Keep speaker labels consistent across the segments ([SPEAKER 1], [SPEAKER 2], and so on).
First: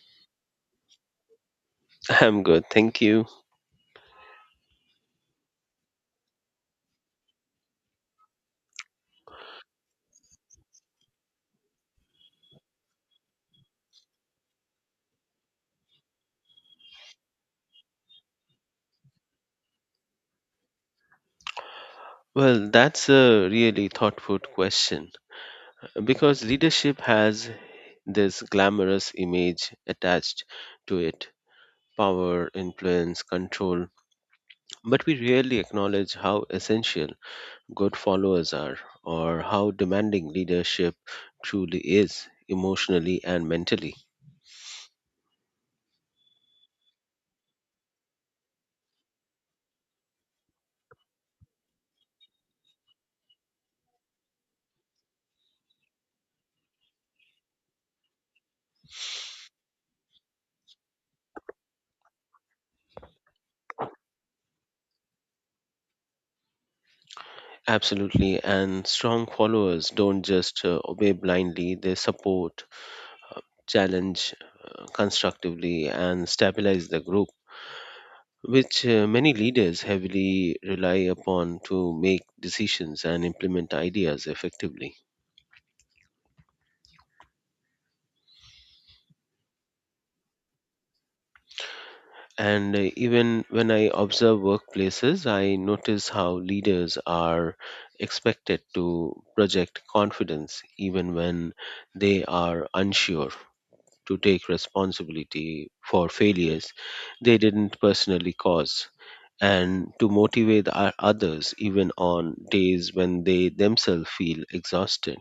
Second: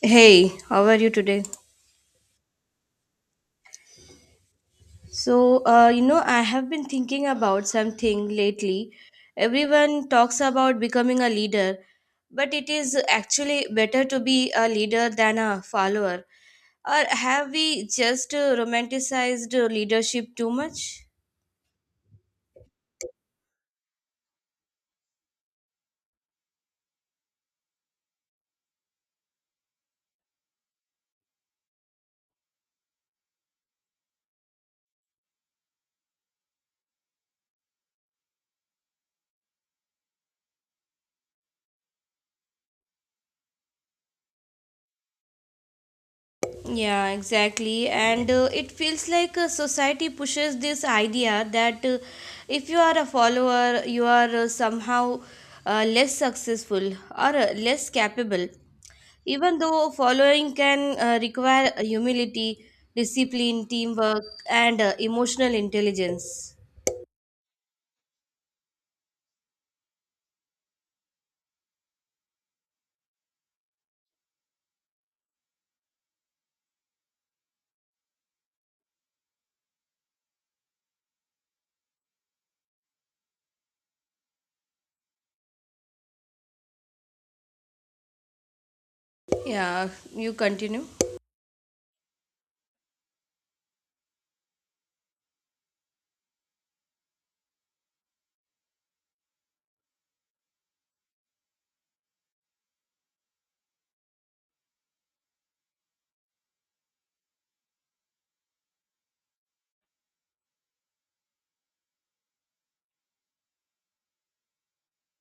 [SPEAKER 1] Hey, how are you today?
[SPEAKER 2] I'm good, thank you.
[SPEAKER 1] I have been thinking about something lately. Everyone talks about becoming a leader, but it is actually better to be a leader than a follower. Or have we just romanticized leadership too much?
[SPEAKER 2] Well, that's a really thoughtful question because leadership has this glamorous image attached to it power, influence, control. But we rarely acknowledge how essential good followers are or how demanding leadership truly is emotionally and mentally.
[SPEAKER 1] Yeah, exactly. And it feels like society pushes this idea that if you are a follower, you are somehow less successful or less capable. Even though following can require humility, discipline, teamwork, and emotional intelligence.
[SPEAKER 2] Absolutely, and strong followers don't just obey blindly, they support challenge constructively, and stabilize the group, which many leaders heavily rely upon to make decisions and implement ideas effectively.
[SPEAKER 1] Yeah, you continue.
[SPEAKER 2] And Even when I observe workplaces, I notice how leaders are expected to project confidence even when they are unsure. To take responsibility for failures they didn't personally cause and to motivate our others even on days when they themselves feel exhausted.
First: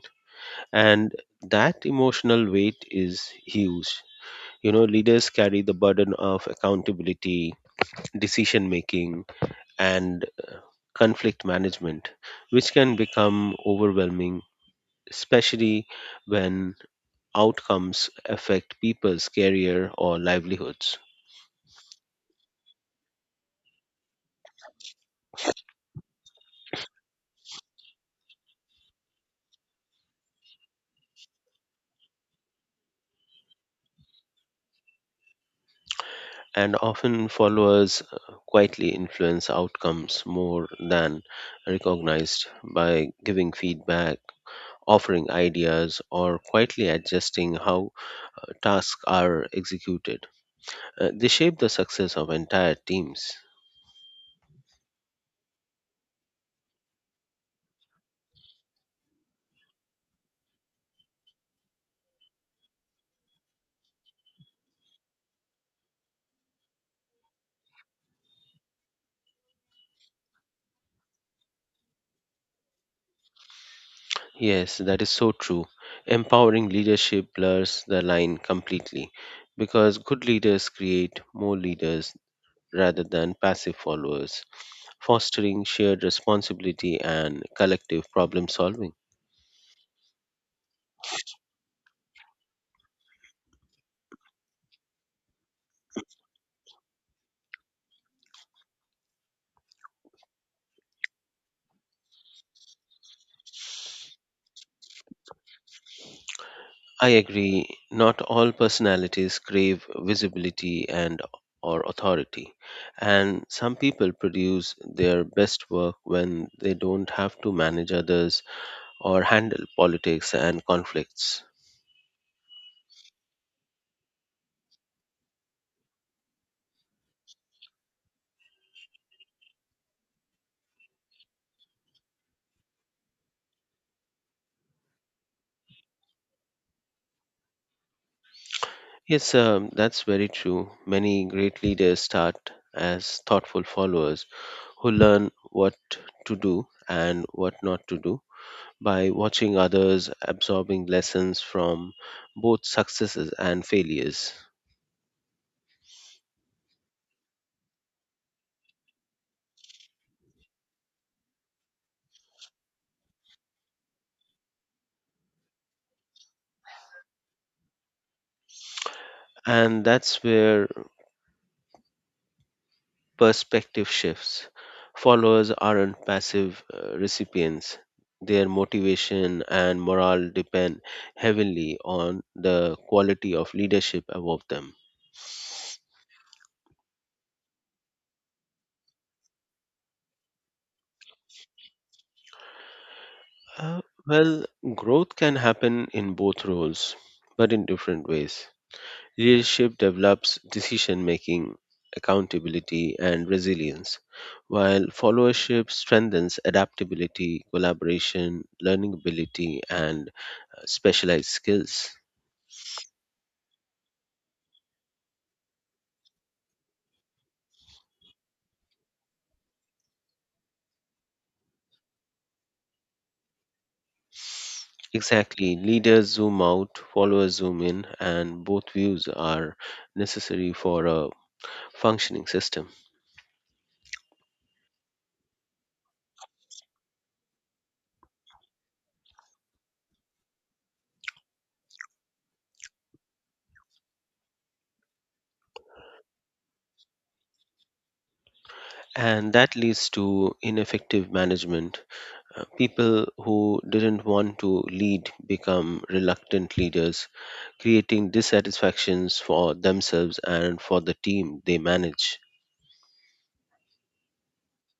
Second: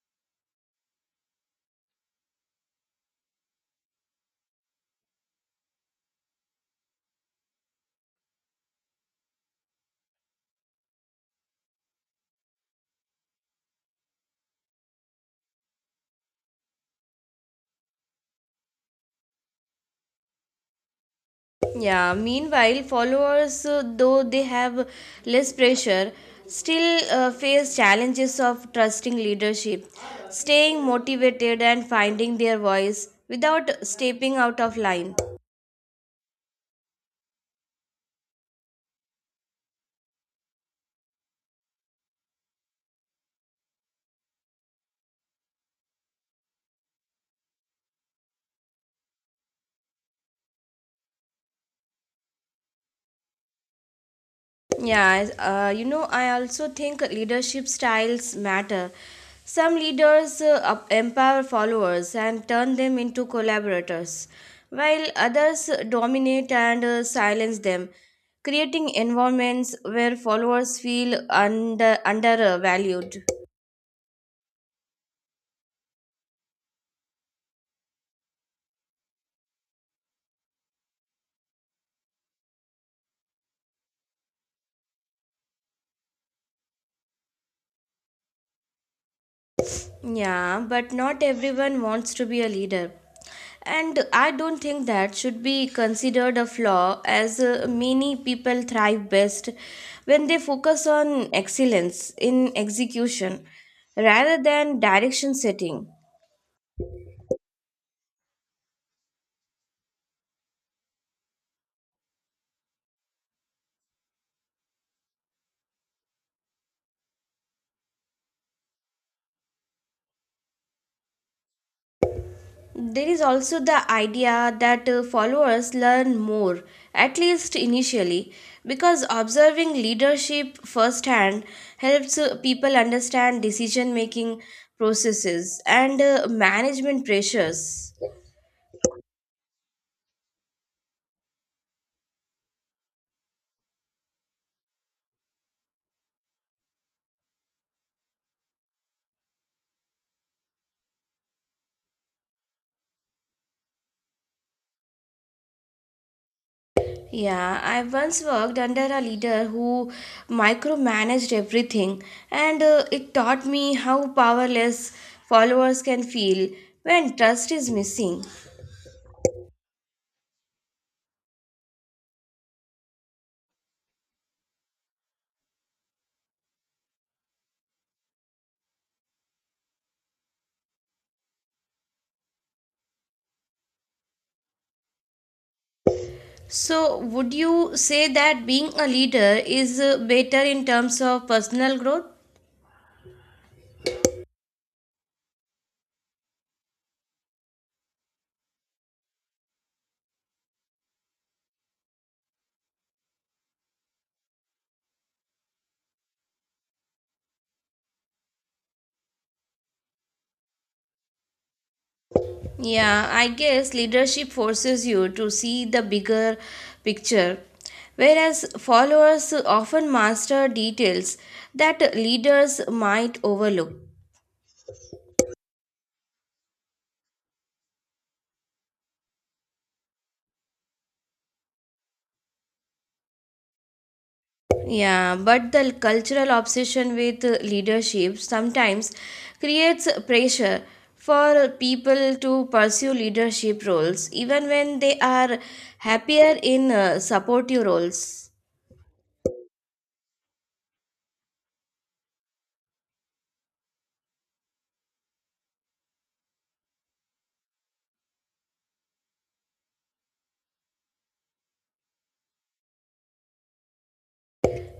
[SPEAKER 2] And that emotional weight is huge. You know, leaders carry the burden of accountability, decision making, and conflict management, which can become overwhelming, especially when outcomes affect people's career or livelihoods.
[SPEAKER 1] Yeah, meanwhile, followers, though they have less pressure, still face challenges of trusting leadership, staying motivated, and finding their voice without stepping out of line.
[SPEAKER 2] And often followers quietly influence outcomes more than recognized by giving feedback, offering ideas, or quietly adjusting how tasks are executed. They shape the success of entire teams.
[SPEAKER 1] Yeah, you know, I also think leadership styles matter. Some leaders empower followers and turn them into collaborators, while others dominate and silence them, creating environments where followers feel undervalued.
[SPEAKER 2] Yes, that is so true. Empowering leadership blurs the line completely because good leaders create more leaders rather than passive followers, fostering shared responsibility and collective problem solving.
[SPEAKER 1] Yeah, but not everyone wants to be a leader. And I don't think that should be considered a flaw, as many people thrive best when they focus on excellence in execution rather than direction setting.
[SPEAKER 2] I agree not all personalities crave visibility and or authority and some people produce their best work when they don't have to manage others or handle politics and conflicts.
[SPEAKER 1] There is also the idea that followers learn more, at least initially, because observing leadership firsthand helps people understand decision making processes and management pressures.
[SPEAKER 2] Yes, that's very true. Many great leaders start as thoughtful followers who learn what to do and what not to do by watching others absorbing lessons from both successes and failures.
[SPEAKER 1] Yeah, I once worked under a leader who micromanaged everything, and it taught me how powerless followers can feel when trust is missing.
[SPEAKER 2] And that's where perspective shifts. Followers aren't passive recipients, their motivation and morale depend heavily on the quality of leadership above them.
[SPEAKER 1] So, would you say that being a leader is better in terms of personal growth?
[SPEAKER 2] Uh, well, growth can happen in both roles, but in different ways. Leadership develops decision making, accountability, and resilience, while followership strengthens adaptability, collaboration, learning ability, and specialized skills.
[SPEAKER 1] Yeah, I guess leadership forces you to see the bigger picture, whereas followers often master details that leaders might overlook.
[SPEAKER 2] Exactly, leaders zoom out, followers zoom in, and both views are necessary for a functioning system.
[SPEAKER 1] Yeah, but the cultural obsession with leadership sometimes creates pressure for people to pursue leadership roles, even when they are happier in supportive roles.
[SPEAKER 2] And that leads to ineffective management. People who didn't want to lead become reluctant leaders creating dissatisfactions for themselves and for the team they manage.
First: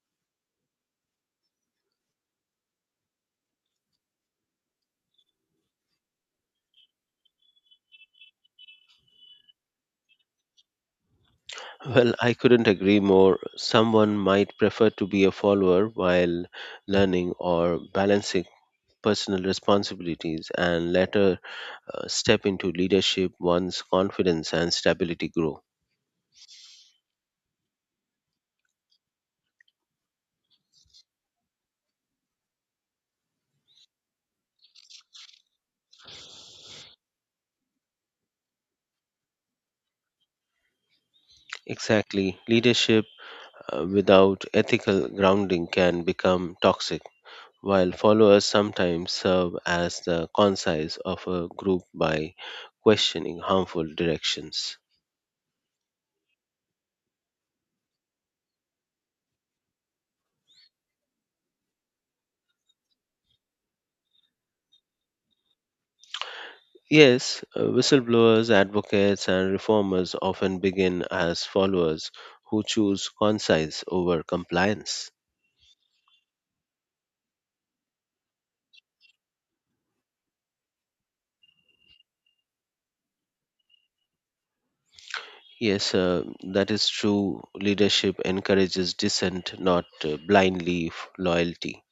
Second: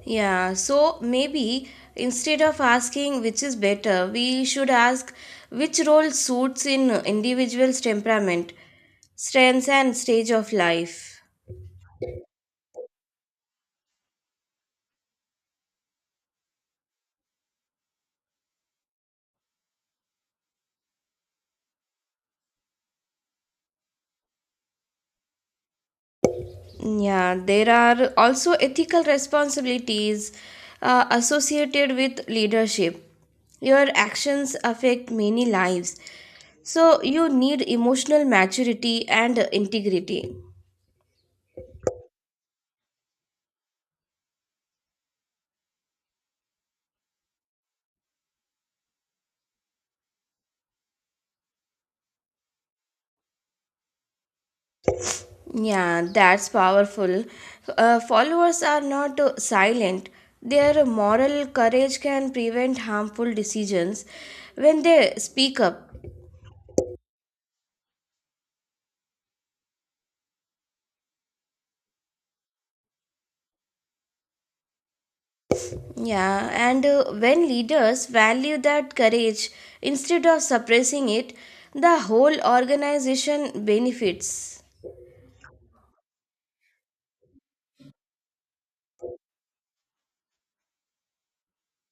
[SPEAKER 1] Yeah, so maybe instead of asking which is better, we should ask which role suits in individual's temperament, strengths, and stage of life.
[SPEAKER 2] Well, I couldn't agree more. Someone might prefer to be a follower while learning or balancing personal responsibilities and later step into leadership once confidence and stability grow.
[SPEAKER 1] Yeah, there are also ethical responsibilities associated with leadership. Your actions affect many lives, so you need emotional maturity and integrity.
[SPEAKER 2] Exactly. Leadership without ethical grounding can become toxic, while followers sometimes serve as the conscience of a group by questioning harmful directions.
[SPEAKER 1] Yeah, that's powerful. Followers are not silent. Their moral courage can prevent harmful decisions when they speak up.
[SPEAKER 2] Yes, whistleblowers, advocates, and reformers often begin as followers who choose conscience over compliance.
[SPEAKER 1] Yeah, and when leaders value that courage instead of suppressing it, the whole organization benefits.
[SPEAKER 2] Yes, that is true. Leadership encourages dissent, not loyalty.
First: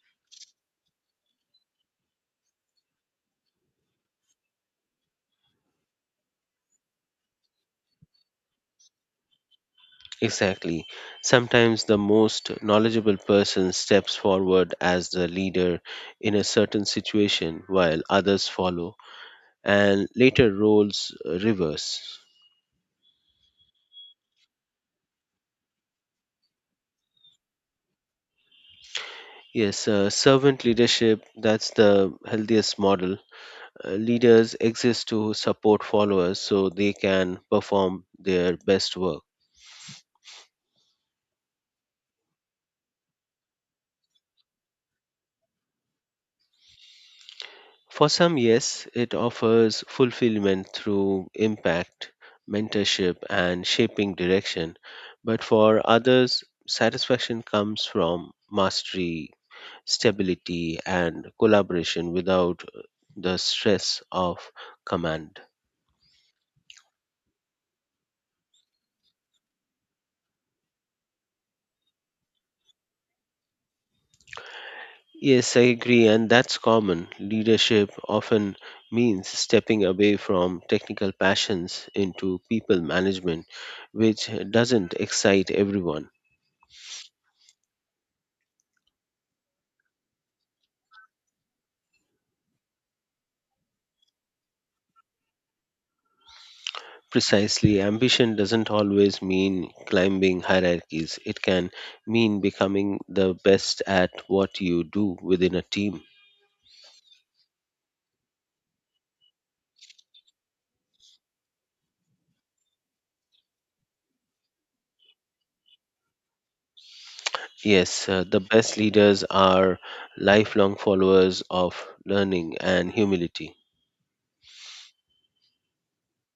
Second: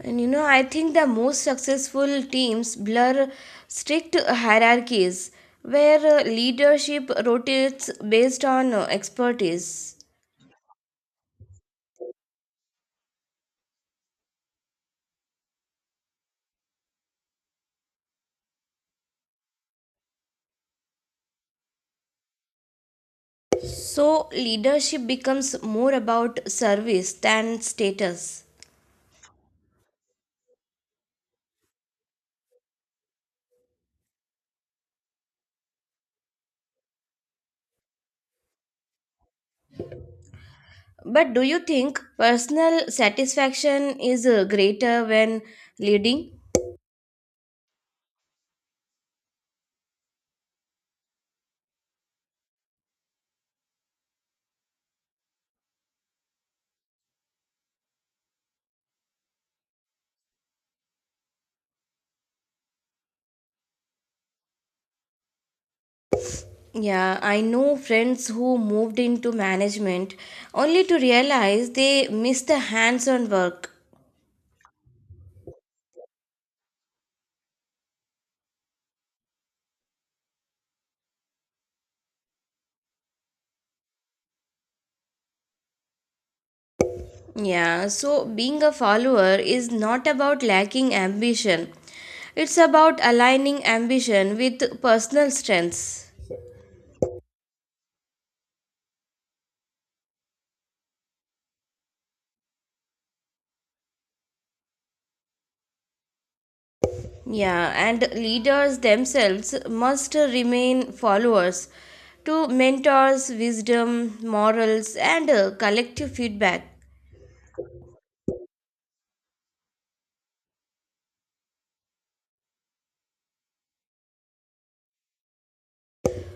[SPEAKER 1] And you know, I think the most successful teams blur strict hierarchies where leadership rotates based on expertise.
[SPEAKER 2] Exactly. Sometimes the most knowledgeable person steps forward as the leader in a certain situation while others follow, and later roles reverse.
[SPEAKER 1] So, leadership becomes more about service than status.
[SPEAKER 2] Yes, servant leadership, that's the healthiest model. Leaders exist to support followers so they can perform their best work.
[SPEAKER 1] But do you think personal satisfaction is greater when leading?
[SPEAKER 2] For some, yes, it offers fulfillment through impact, mentorship, and shaping direction. But for others, satisfaction comes from mastery, stability, and collaboration without the stress of command.
[SPEAKER 1] Yeah, I know friends who moved into management only to realize they missed the hands on work.
[SPEAKER 2] Yes, I agree, and that's common. Leadership often means stepping away from technical passions into people management, which doesn't excite everyone.
[SPEAKER 1] Yeah, so being a follower is not about lacking ambition, it's about aligning ambition with personal strengths.
[SPEAKER 2] Precisely, ambition doesn't always mean climbing hierarchies. It can mean becoming the best at what you do within a team.
[SPEAKER 1] Yeah, and leaders themselves must remain followers to mentors, wisdom, morals, and collective feedback.
[SPEAKER 2] Yes, the best leaders are lifelong followers of learning and humility.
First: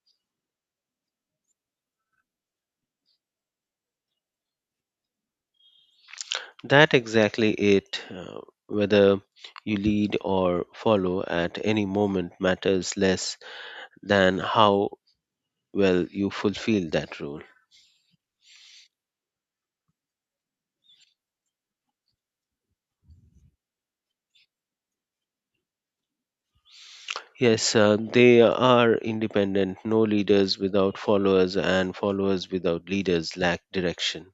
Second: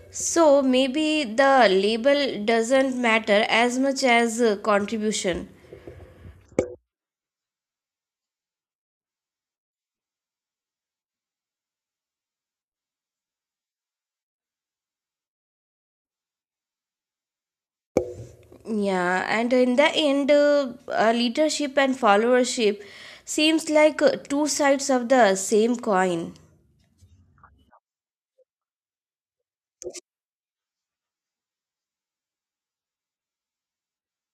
[SPEAKER 1] So maybe the label doesn't matter as much as contribution.
[SPEAKER 2] That exactly it. Whether you lead or follow at any moment matters less than how well you fulfill that role.
[SPEAKER 1] Yeah, and in the end, leadership and followership seems like two sides of the same coin.
[SPEAKER 2] Yes, they are independent. No leaders without followers, and followers without leaders lack direction.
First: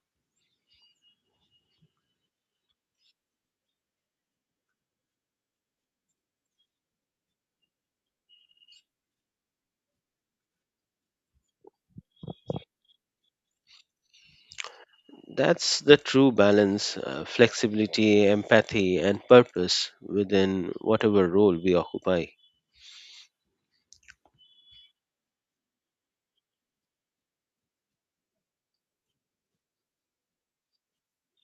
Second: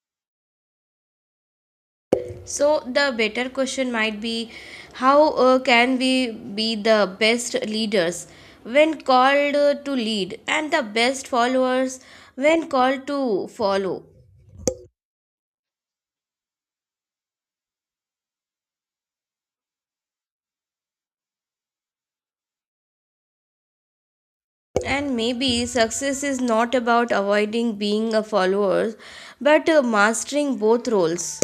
[SPEAKER 1] So the better question might be how can we be the best leaders when called to lead and the best followers when called to follow?
[SPEAKER 2] That's the true balance flexibility, empathy, and purpose within whatever role we occupy.
[SPEAKER 1] And maybe success is not about avoiding being a follower, but mastering both roles.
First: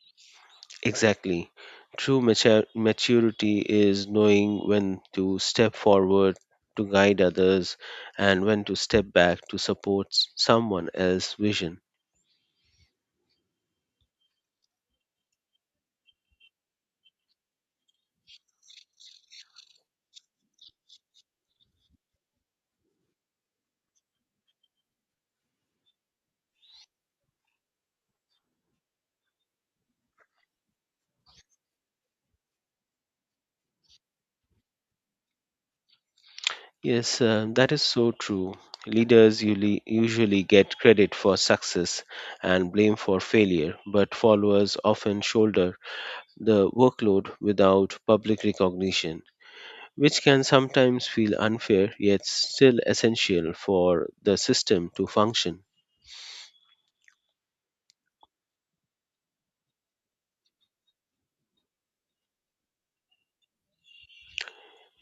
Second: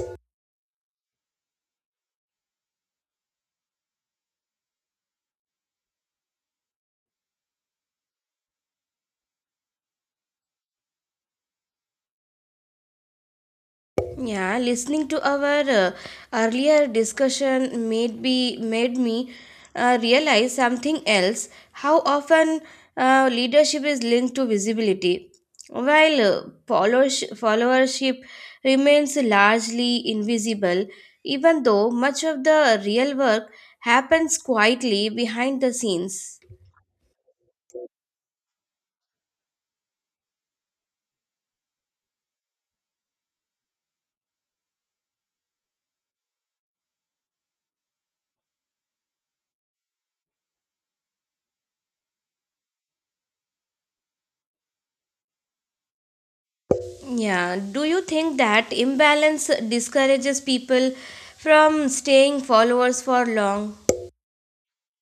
[SPEAKER 2] Exactly. True maturity is knowing when to step forward to guide others and when to step back to support someone else's vision.
[SPEAKER 1] Yeah, listening to our earlier discussion made me realize something else. How often leadership is linked to visibility, while followership remains largely invisible, even though much of the real work happens quietly behind the scenes.
[SPEAKER 2] Yes, that is so true. Leaders usually get credit for success and blame for failure, but followers often shoulder the workload without public recognition, which can sometimes feel unfair yet still essential for the system to function.
[SPEAKER 1] Yeah, do you think that imbalance discourages people from staying followers for long?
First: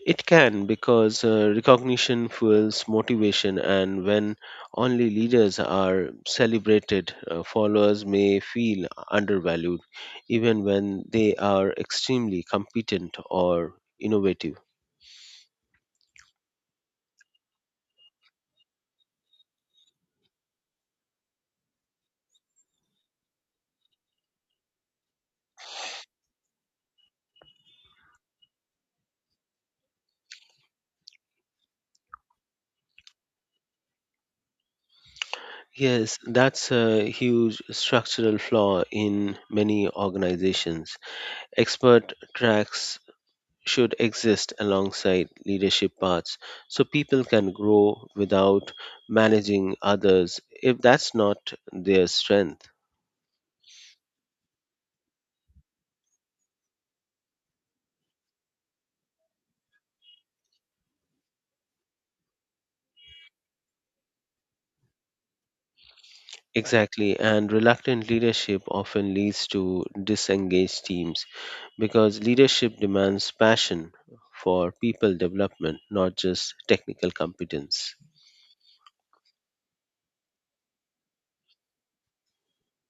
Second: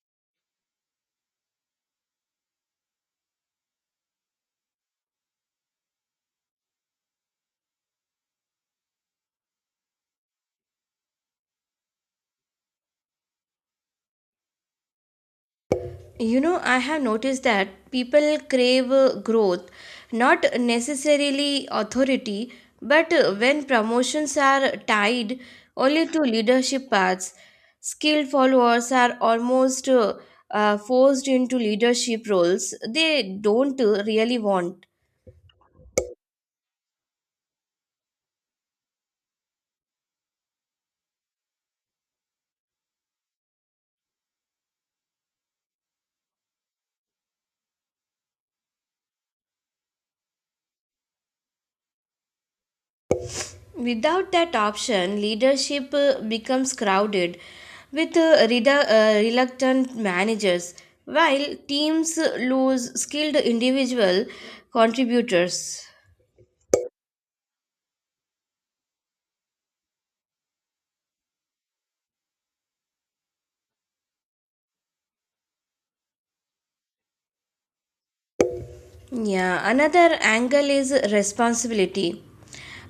[SPEAKER 2] It can because recognition fuels motivation, and when only leaders are celebrated, followers may feel undervalued, even when they are extremely competent or innovative.
[SPEAKER 1] You know, I have noticed that people crave growth, not necessarily authority, but when promotions are tied only to leadership paths, skilled followers are almost forced into leadership roles they don't really want.
[SPEAKER 2] Yes, that's a huge structural flaw in many organizations. Expert tracks should exist alongside leadership paths so people can grow without managing others if that's not their strength.
[SPEAKER 1] Without that option, leadership becomes crowded with reluctant managers, while teams lose skilled individual contributors.
[SPEAKER 2] Exactly, and reluctant leadership often leads to disengaged teams because leadership demands passion for people development, not just technical competence.
[SPEAKER 1] Yeah, another angle is responsibility.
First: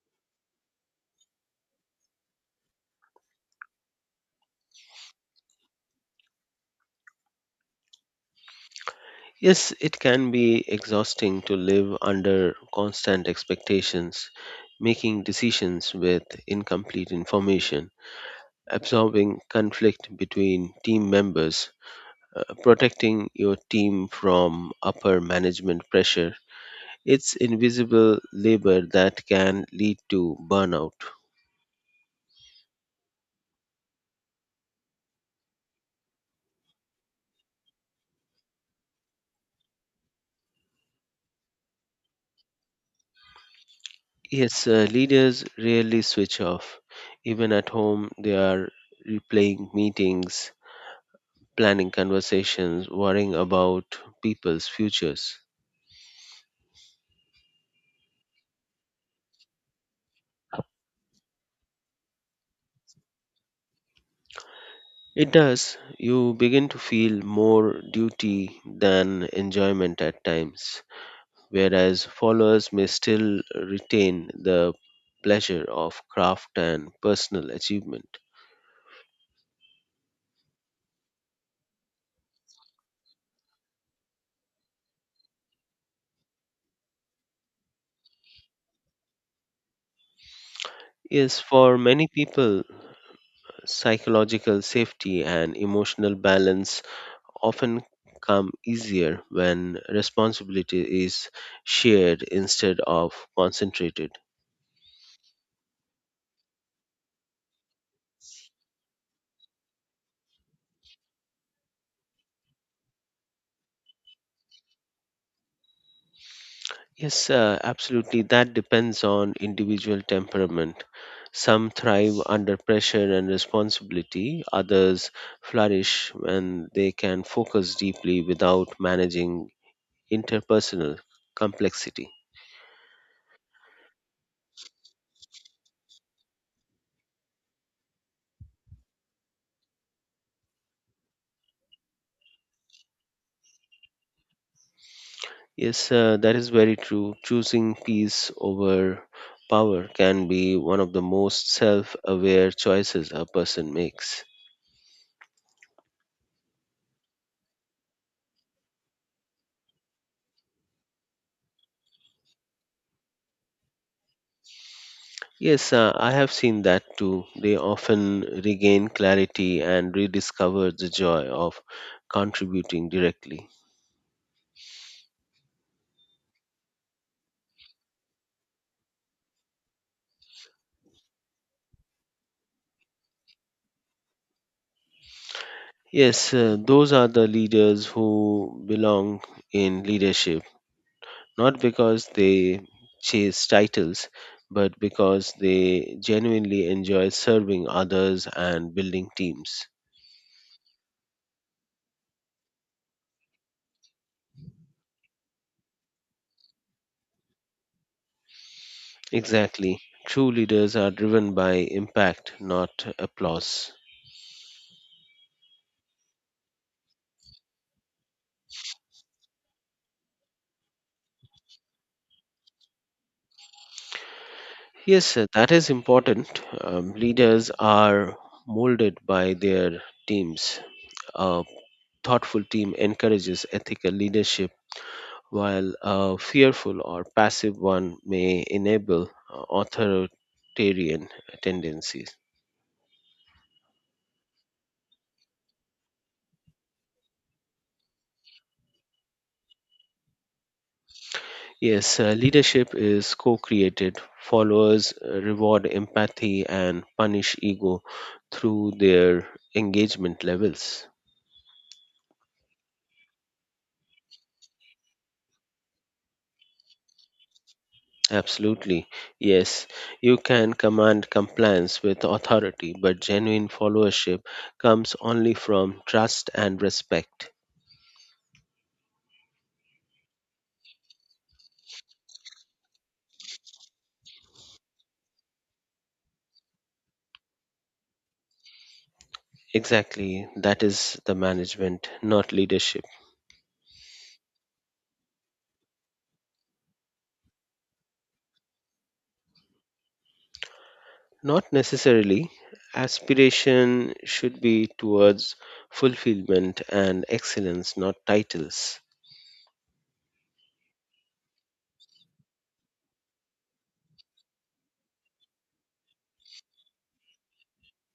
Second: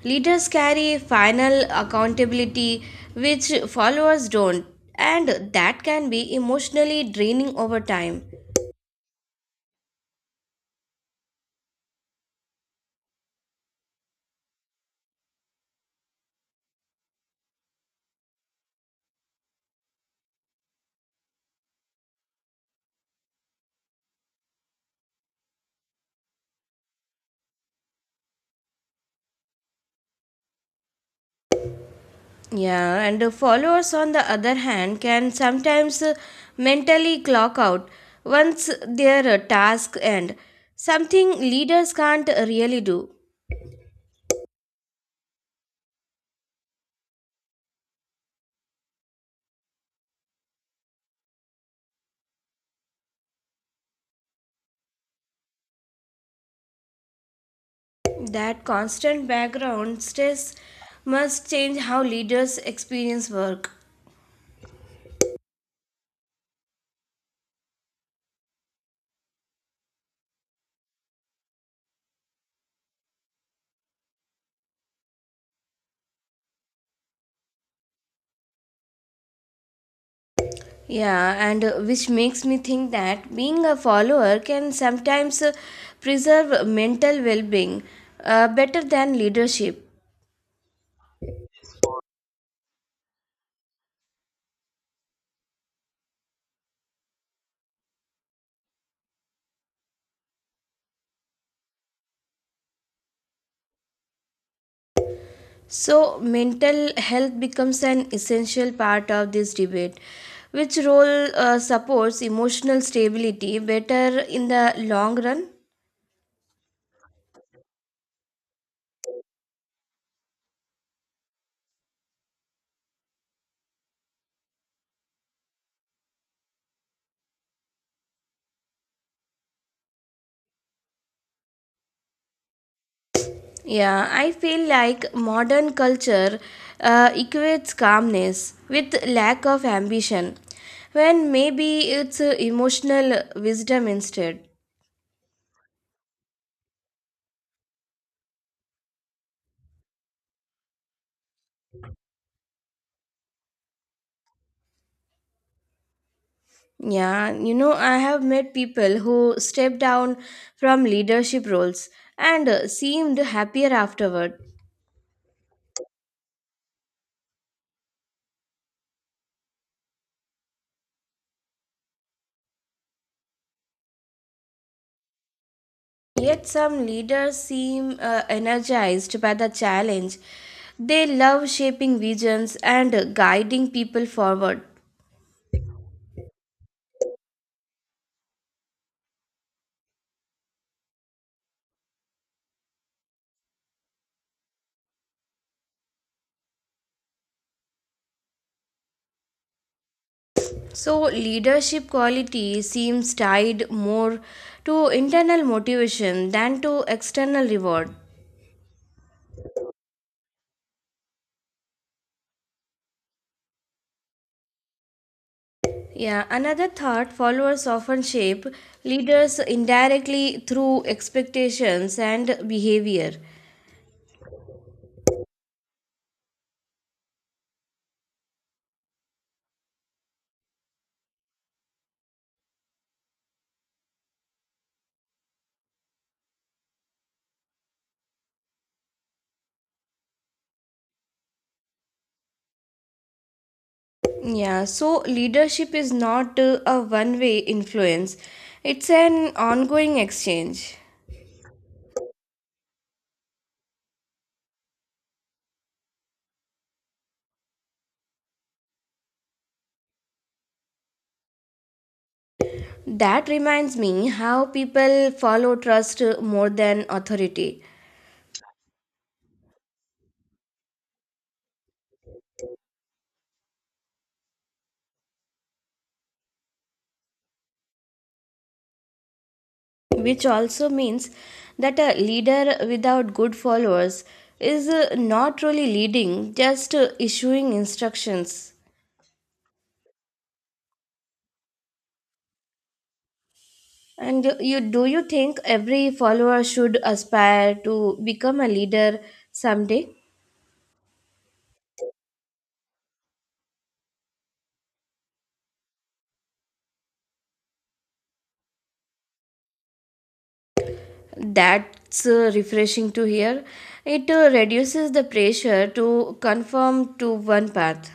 [SPEAKER 1] Leaders carry final accountability, which followers don't, and that can be emotionally draining over time.
[SPEAKER 2] Yes, it can be exhausting to live under constant expectations, making decisions with incomplete information absorbing conflict between team members, protecting your team from upper management pressure. It's invisible labor that can lead to burnout.
[SPEAKER 1] Yeah, and the followers, on the other hand, can sometimes mentally clock out once their task end. Something leaders can't really do.
[SPEAKER 2] Yes, leaders rarely switch off. Even at home, they are replaying meetings, planning conversations, worrying about people's futures.
[SPEAKER 1] That constant background stress must change how leaders experience work.
[SPEAKER 2] It does. You begin to feel more duty than enjoyment at times, whereas followers may still retain the pleasure of craft and personal achievement.
[SPEAKER 1] Yeah, and which makes me think that being a follower can sometimes preserve mental well being better than leadership.
[SPEAKER 2] Yes, for many people, psychological safety and emotional balance often come easier when responsibility is shared instead of concentrated.
[SPEAKER 1] So, mental health becomes an essential part of this debate. Which role supports emotional stability better in the long run?
[SPEAKER 2] Yes, absolutely. That depends on individual temperament. Some thrive under pressure and responsibility, others flourish when they can focus deeply without managing interpersonal complexity.
[SPEAKER 1] Yeah, I feel like modern culture equates calmness with lack of ambition, when maybe it's emotional wisdom instead.
[SPEAKER 2] Yes, that is very true. Choosing peace over power can be one of the most self aware choices a person makes.
[SPEAKER 1] Yeah, you know, I have met people who stepped down from leadership roles and seemed happier afterward.
[SPEAKER 2] Yes, I have seen that too. They often regain clarity and rediscover the joy of contributing directly.
[SPEAKER 1] Yet some leaders seem energized by the challenge. They love shaping visions and guiding people forward.
[SPEAKER 2] Yes, those are the leaders who belong in leadership, not because they chase titles, but because they genuinely enjoy serving others and building teams.
[SPEAKER 1] So, leadership quality seems tied more to internal motivation than to external reward.
[SPEAKER 2] Exactly. True leaders are driven by impact, not applause.
[SPEAKER 1] Yeah, another thought followers often shape leaders indirectly through expectations and behavior.
[SPEAKER 2] Yes, that is important. Leaders are molded by their teams. A thoughtful team encourages ethical leadership, while a fearful or passive one may enable authoritarian tendencies.
[SPEAKER 1] Yeah, so leadership is not a one way influence, it's an ongoing exchange.
[SPEAKER 2] Yes, leadership is co created. Followers reward empathy and punish ego through their engagement levels.
[SPEAKER 1] That reminds me how people follow trust more than authority,
[SPEAKER 2] Absolutely. Yes, you can command compliance with authority, but genuine followership comes only from trust and respect.
[SPEAKER 1] which also means that a leader without good followers is not really leading, just issuing instructions.
[SPEAKER 2] Exactly, that is the management, not leadership.
[SPEAKER 1] And do you think every follower should aspire to become a leader someday?
[SPEAKER 2] Not necessarily. Aspiration should be towards fulfillment and excellence, not titles.
[SPEAKER 1] That's refreshing to hear. It reduces the pressure to conform to one path.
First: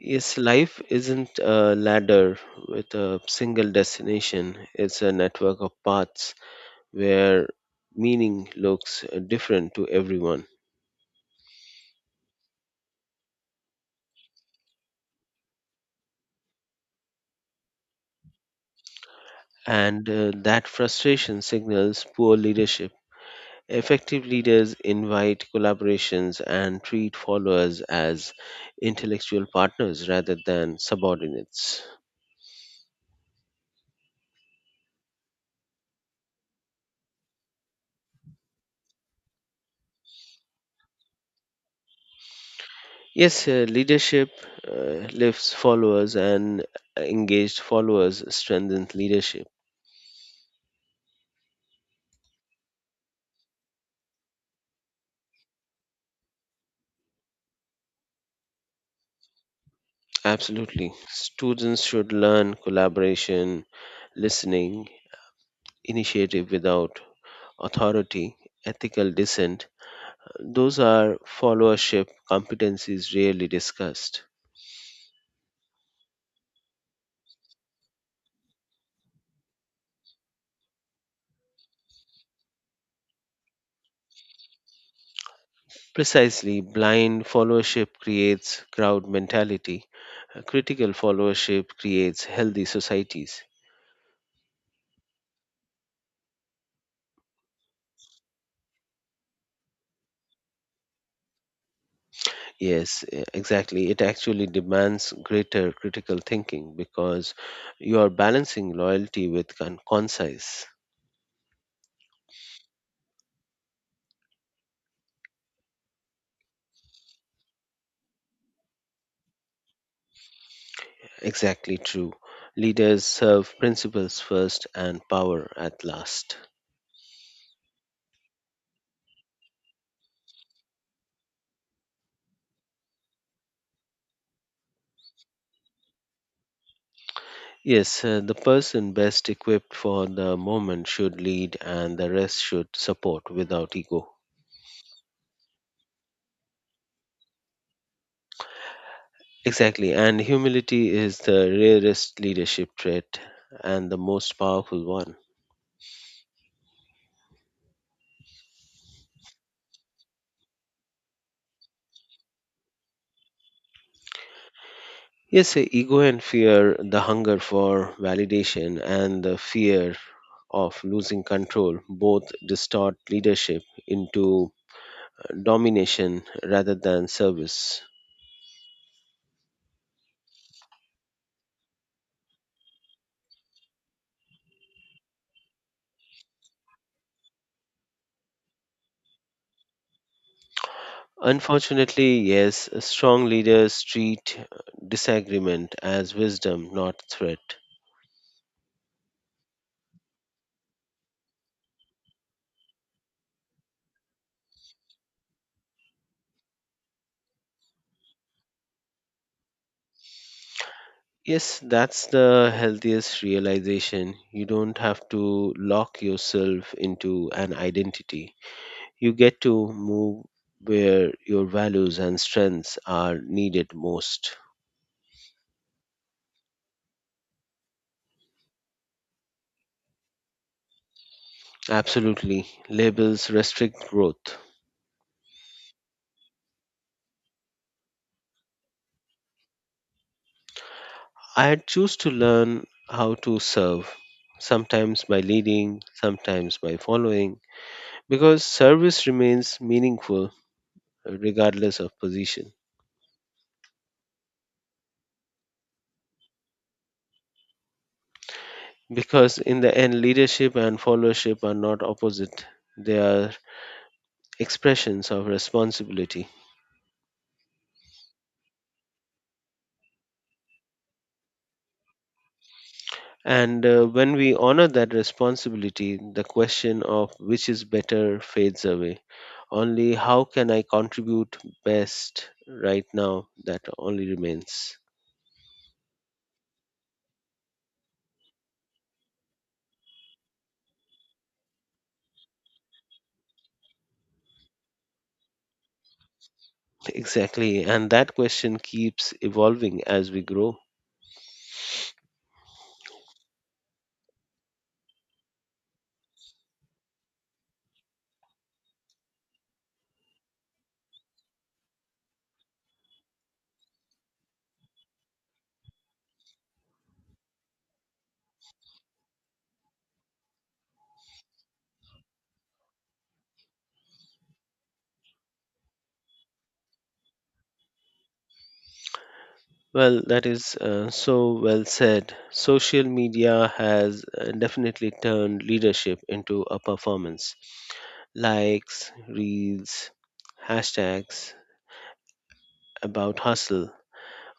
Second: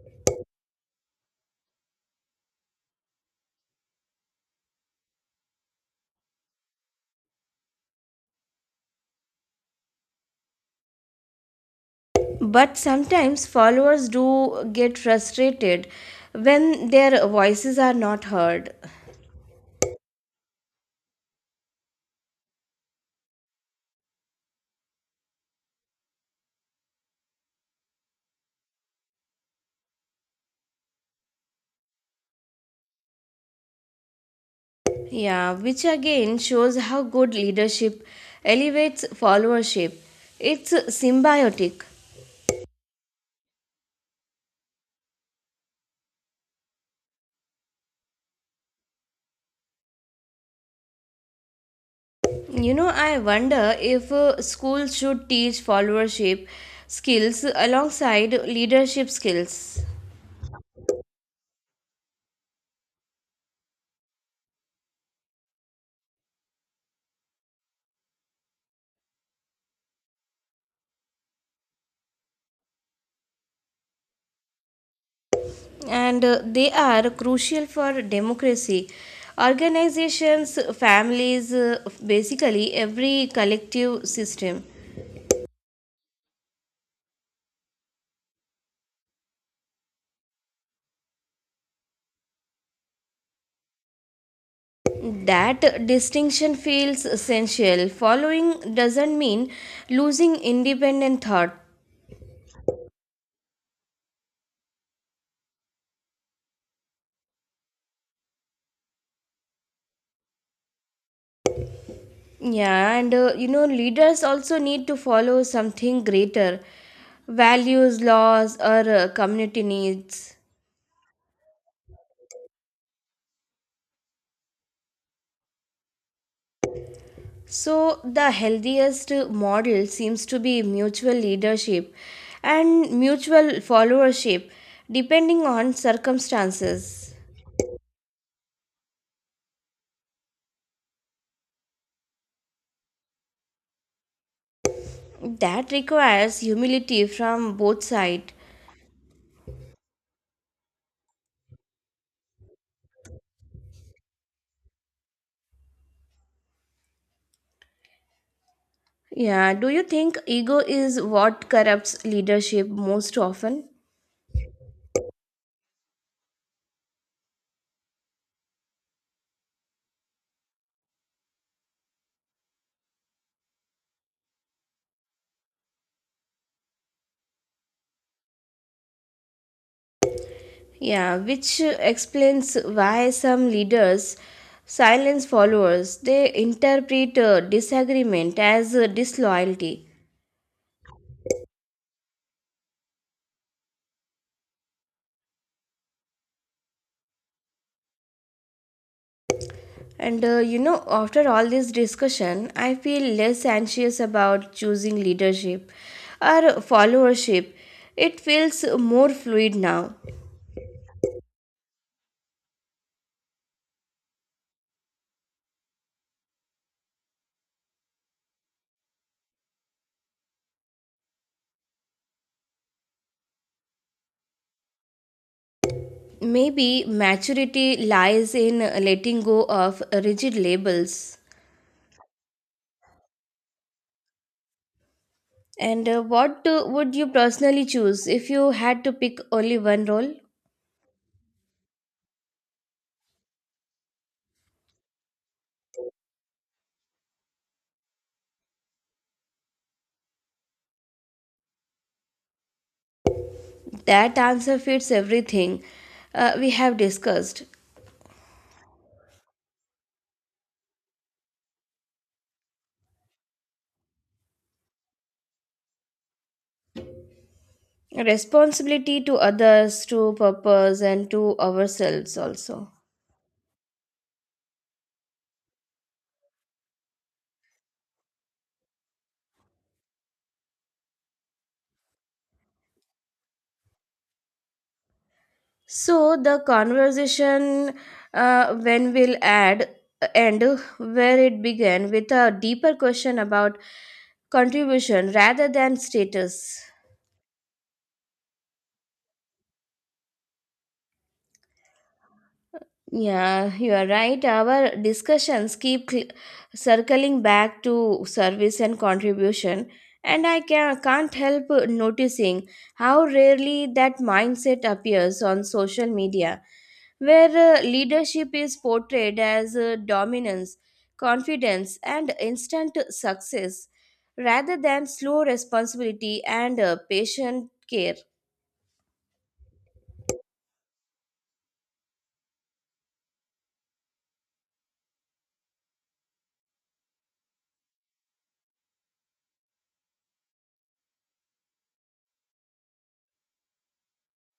[SPEAKER 2] Yes, life isn't a ladder with a single destination, it's a network of paths where meaning looks different to everyone.
[SPEAKER 1] But sometimes followers do get frustrated when their voices are not heard.
[SPEAKER 2] And That frustration signals poor leadership. Effective leaders invite collaborations and treat followers as intellectual partners rather than subordinates.
[SPEAKER 1] Yeah, which again shows how good leadership elevates followership. It's symbiotic.
[SPEAKER 2] Yes, leadership lifts followers, and engaged followers strengthens leadership.
[SPEAKER 1] You know, I wonder if schools should teach followership skills alongside leadership skills.
[SPEAKER 2] Absolutely. Students should learn collaboration, listening, initiative without authority, ethical dissent, those are followership competencies rarely discussed.
[SPEAKER 1] And they are crucial for democracy. Organizations, families, basically every collective system.
[SPEAKER 2] Precisely, blind followership creates crowd mentality. Critical followership creates healthy societies.
[SPEAKER 1] That distinction feels essential. Following doesn't mean losing independent thought.
[SPEAKER 2] Yes, exactly. It actually demands greater critical thinking because you are balancing loyalty with concise.
[SPEAKER 1] Yeah, and you know, leaders also need to follow something greater values, laws, or community needs.
[SPEAKER 2] Exactly true. Leaders serve principles first and power at last.
[SPEAKER 1] So, the healthiest model seems to be mutual leadership and mutual followership, depending on circumstances.
[SPEAKER 2] Yes, the person best equipped for the moment should lead and the rest should support without ego.
[SPEAKER 1] That requires humility from both sides.
[SPEAKER 2] Exactly, and humility is the rarest leadership trait and the most powerful one.
[SPEAKER 1] Yeah, do you think ego is what corrupts leadership most often?
[SPEAKER 2] Yes, ego and fear, the hunger for validation and the fear of losing control both distort leadership into domination rather than service.
[SPEAKER 1] Yeah, which explains why some leaders silence followers. They interpret disagreement as disloyalty.
[SPEAKER 2] Unfortunately, yes, strong leaders treat disagreement as wisdom, not threat.
[SPEAKER 1] And you know, after all this discussion, I feel less anxious about choosing leadership or followership. It feels more fluid now.
[SPEAKER 2] Yes, that's the healthiest realization. You don't have to lock yourself into an identity. You get to move where your values and strengths are needed most.
[SPEAKER 1] Maybe maturity lies in letting go of rigid labels.
[SPEAKER 2] Absolutely. Labels restrict growth.
[SPEAKER 1] And what would you personally choose if you had to pick only one role?
[SPEAKER 2] I had choose to learn how to serve, sometimes by leading, sometimes by following, because service remains meaningful regardless of position.
[SPEAKER 1] That answer fits everything we have discussed
[SPEAKER 2] Because in the end, leadership and followership are not opposite, they are expressions of responsibility.
[SPEAKER 1] responsibility to others, to purpose, and to ourselves also.
[SPEAKER 2] And When we honor that responsibility, the question of which is better fades away. Only how can I contribute best right now that only remains.
[SPEAKER 1] So the conversation when will add end where it began with a deeper question about contribution rather than status.
[SPEAKER 2] Exactly. And that question keeps evolving as we grow.
[SPEAKER 1] Yeah, you are right. Our discussions keep circling back to service and contribution, and can't help noticing how rarely that mindset appears on social media where leadership is portrayed as dominance, confidence, and instant success rather than slow responsibility and patient care.
[SPEAKER 2] Well, that is so well said. Social media has definitely turned leadership into a performance. Likes, reels, hashtags about hustle.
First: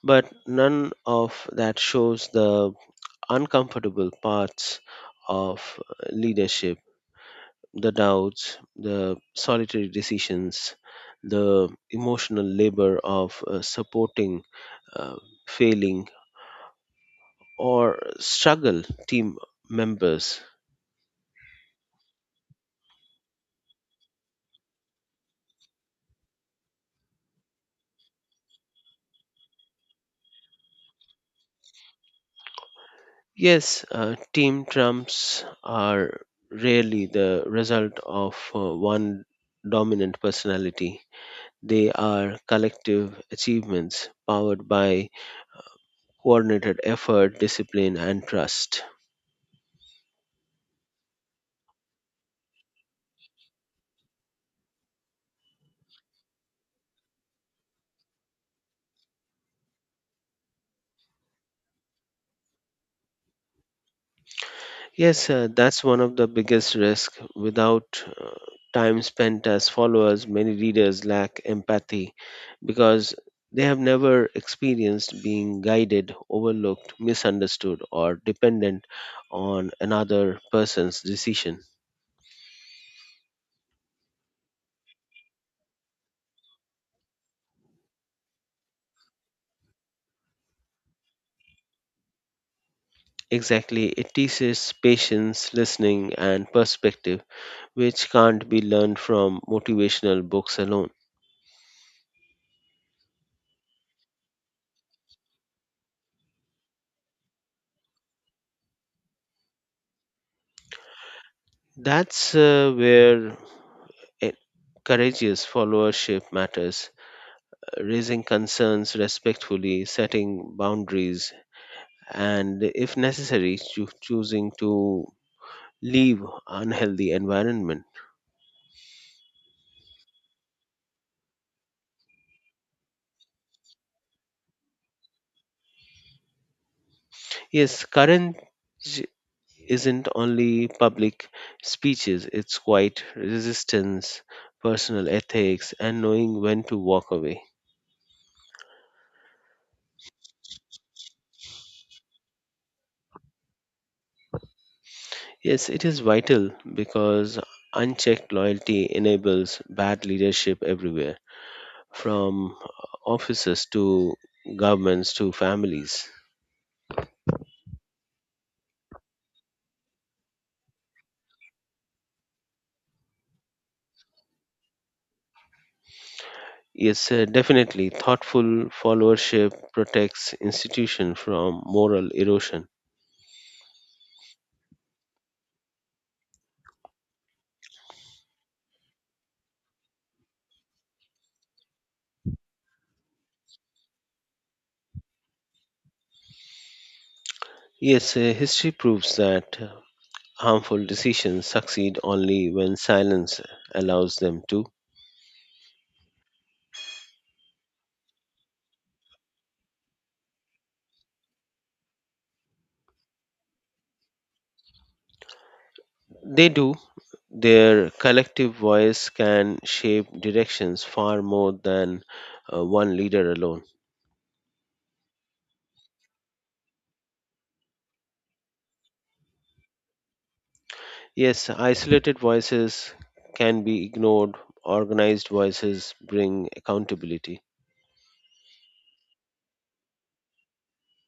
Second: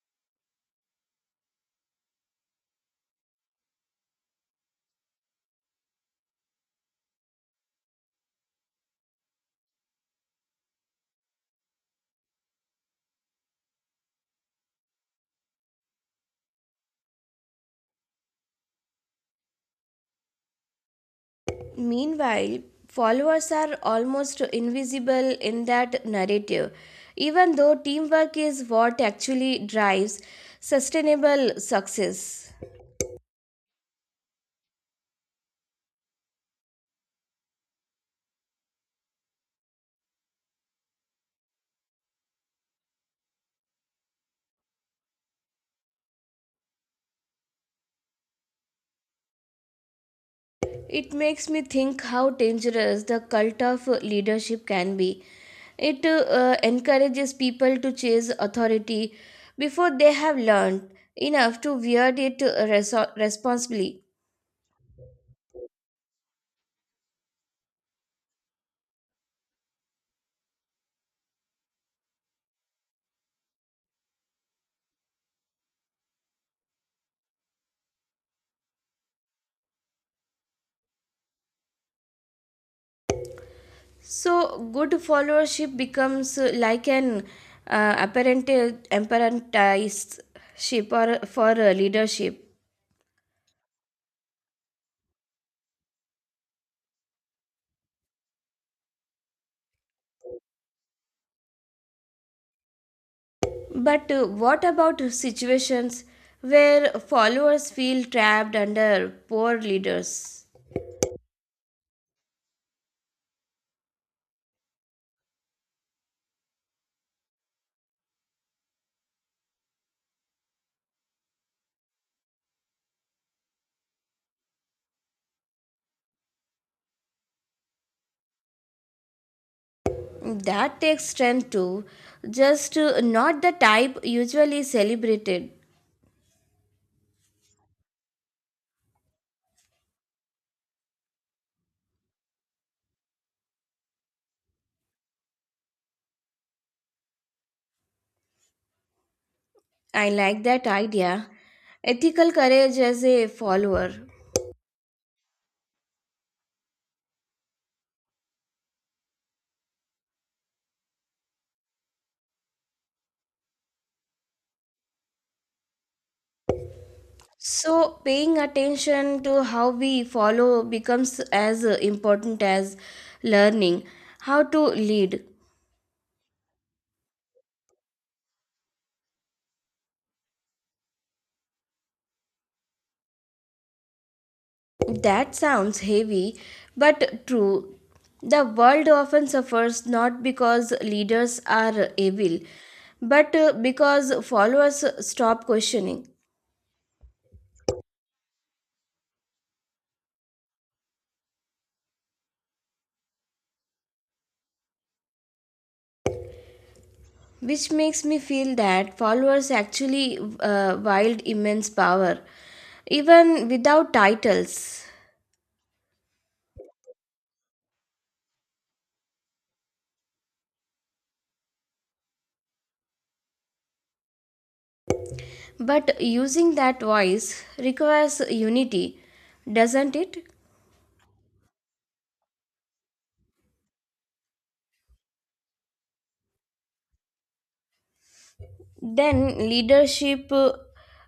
[SPEAKER 2] But none of that shows the uncomfortable parts of leadership the doubts, the solitary decisions, the emotional labor of supporting, uh, failing, or struggle team members.
[SPEAKER 1] Meanwhile, followers are almost invisible in that narrative, even though teamwork is what actually drives sustainable success.
[SPEAKER 2] Yes, team trumps are rarely the result of one dominant personality. They are collective achievements powered by coordinated effort, discipline, and trust.
[SPEAKER 1] It makes me think how dangerous the cult of leadership can be. It encourages people to chase authority before they have learned enough to wield it responsibly.
[SPEAKER 2] Yes, that's one of the biggest risks. Without time spent as followers, many readers lack empathy because they have never experienced being guided, overlooked, misunderstood, or dependent on another person's decision.
[SPEAKER 1] So, good followership becomes like an apprenticeship or for leadership.
[SPEAKER 2] Exactly, it teaches patience, listening, and perspective, which can't be learned from motivational books alone.
[SPEAKER 1] But what about situations where followers feel trapped under poor leaders?
[SPEAKER 2] That's where a courageous followership matters raising concerns respectfully, setting boundaries, and if necessary, choosing to leave unhealthy environment.
[SPEAKER 1] That takes strength too, just not the type usually celebrated.
[SPEAKER 2] Yes, courage isn't only public speeches, it's quite resistance, personal ethics, and knowing when to walk away.
[SPEAKER 1] I like that idea. Ethical courage as a follower.
[SPEAKER 2] Yes, it is vital because unchecked loyalty enables bad leadership everywhere, from officers to governments to families.
[SPEAKER 1] So, paying attention to how we follow becomes as important as learning how to lead.
[SPEAKER 2] Yes, definitely. Thoughtful followership protects institution from moral erosion.
[SPEAKER 1] That sounds heavy, but true. The world often suffers not because leaders are evil, but because followers stop questioning,
[SPEAKER 2] Yes, history proves that harmful decisions succeed only when silence allows them to.
[SPEAKER 1] which makes me feel that followers actually wield immense power even without titles,
[SPEAKER 2] They do. Their collective voice can shape directions far more than one leader alone.
[SPEAKER 1] but using that voice requires unity, doesn't it?
[SPEAKER 2] Yes, isolated voices can be ignored. Organized voices bring accountability.
[SPEAKER 1] Then leadership uh,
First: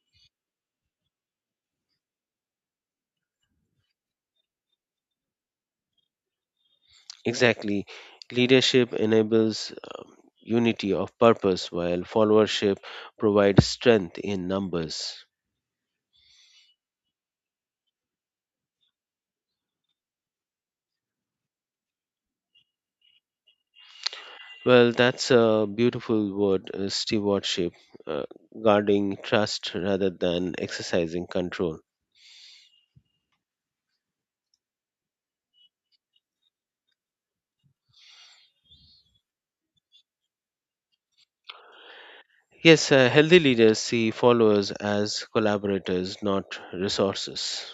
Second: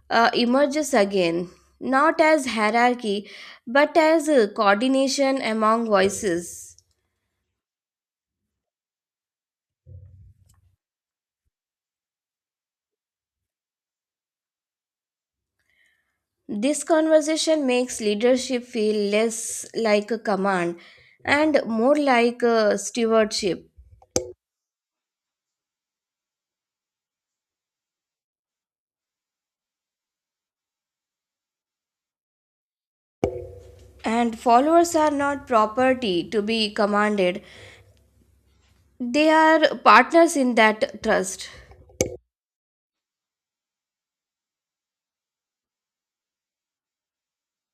[SPEAKER 1] uh, emerges again, not as hierarchy but as coordination among voices.
[SPEAKER 2] Exactly. Leadership enables um, unity of purpose, while followership provides strength in numbers.
[SPEAKER 1] This conversation makes leadership feel less like a command and more like a stewardship.
[SPEAKER 2] Well, that's a beautiful word, stewardship, uh, guarding trust rather than exercising control.
[SPEAKER 1] And followers are not property to be commanded, they are partners in that trust.
[SPEAKER 2] Yes, healthy leaders see followers as collaborators, not resources.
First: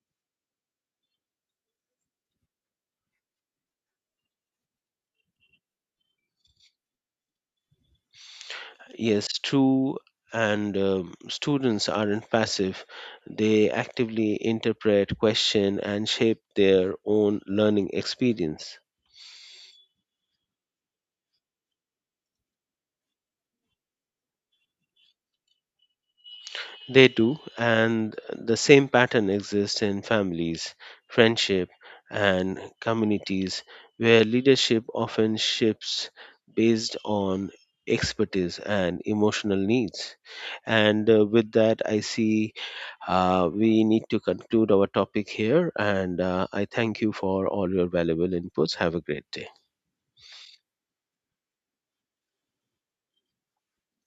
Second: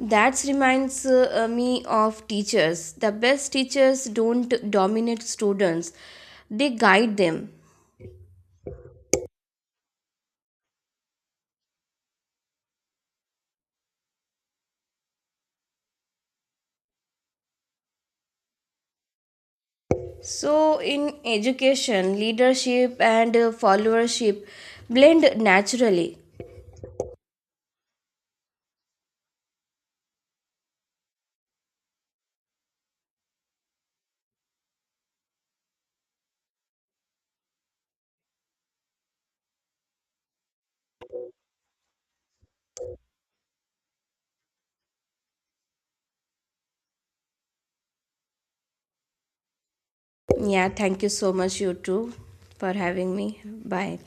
[SPEAKER 1] That reminds me of teachers. The best teachers don't dominate students, they guide them.
[SPEAKER 2] Yes, true. And students aren't passive. They actively interpret, question, and shape their own learning experience.
[SPEAKER 1] So, in education, leadership and followership blend naturally.
[SPEAKER 2] They do, and the same pattern exists in families, friendship, and communities where leadership often shifts based on expertise and emotional needs. And With that, I see we need to conclude our topic here, and I thank you for all your valuable inputs. Have a great day.
[SPEAKER 1] Yeah, thank you so much, you two, for having me. Bye.